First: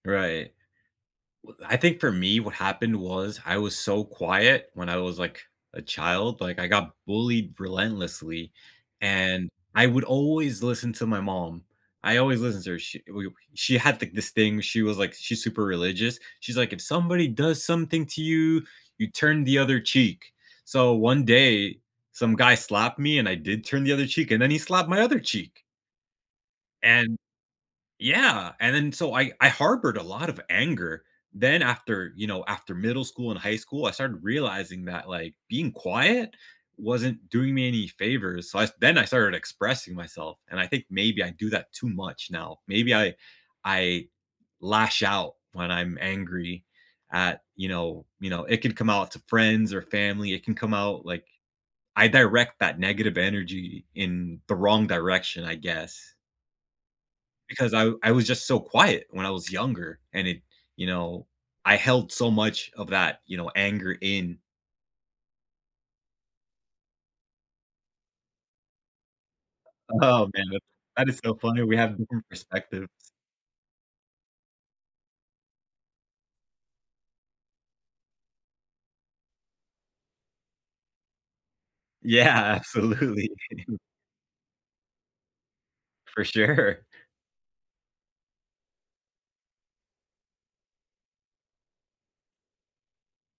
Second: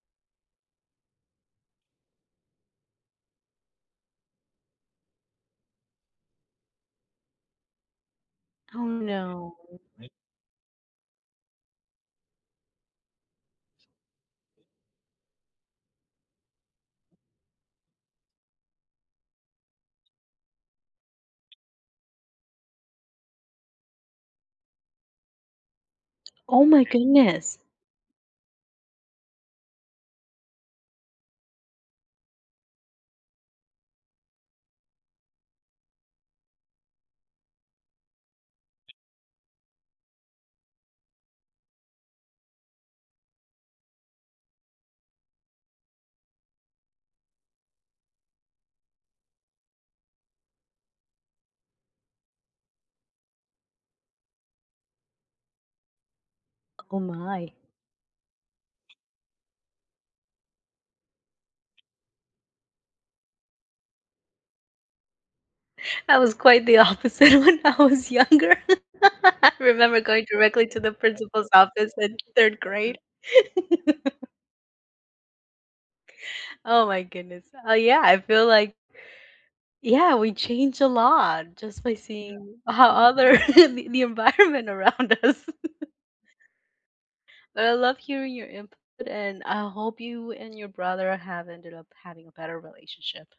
Right. W I think for me, what happened was, I was so quiet when I was, like, a child, like, I got bullied relentlessly, Oh, and no. I would always listen to my mom. I always listened to her. She, eh, w uh, she had thi this thing, she was like she's super religious. She's like, "If somebody does something to you, you turn the other cheek." So one day, some guy slapped me and I did turn the other cheek and then he slapped my other cheek! Oh, my And goodness. yeah, and then so I I harbored a lot of anger. Then after you know, after middle school and high school, I started realizing that, like, being quiet wasn't doing me any favors. So, I s then I started expressing myself and I think maybe I do that too much now. Maybe I I lash out when I'm angry at, you know, you know, it can come out to friends or family. It can come out, like I direct that negative energy in the wrong direction, I guess. Oh my. Because I I was just so quiet when I was younger and it you know, I held so much of that, you know, anger in. I was quite the opposite when I was younger. I remember going Oh, man. directly to the That is so principal's funny. We office have in different 3rd perspectives. grade. Oh my goodness. Uh, yeah, I feel, like Yeah, we change a lot just by Yeah, seeing how absolutely. other the the environment around us For sure. But I love hearing your input, and I hope you and your brother have ended up having a better relationship.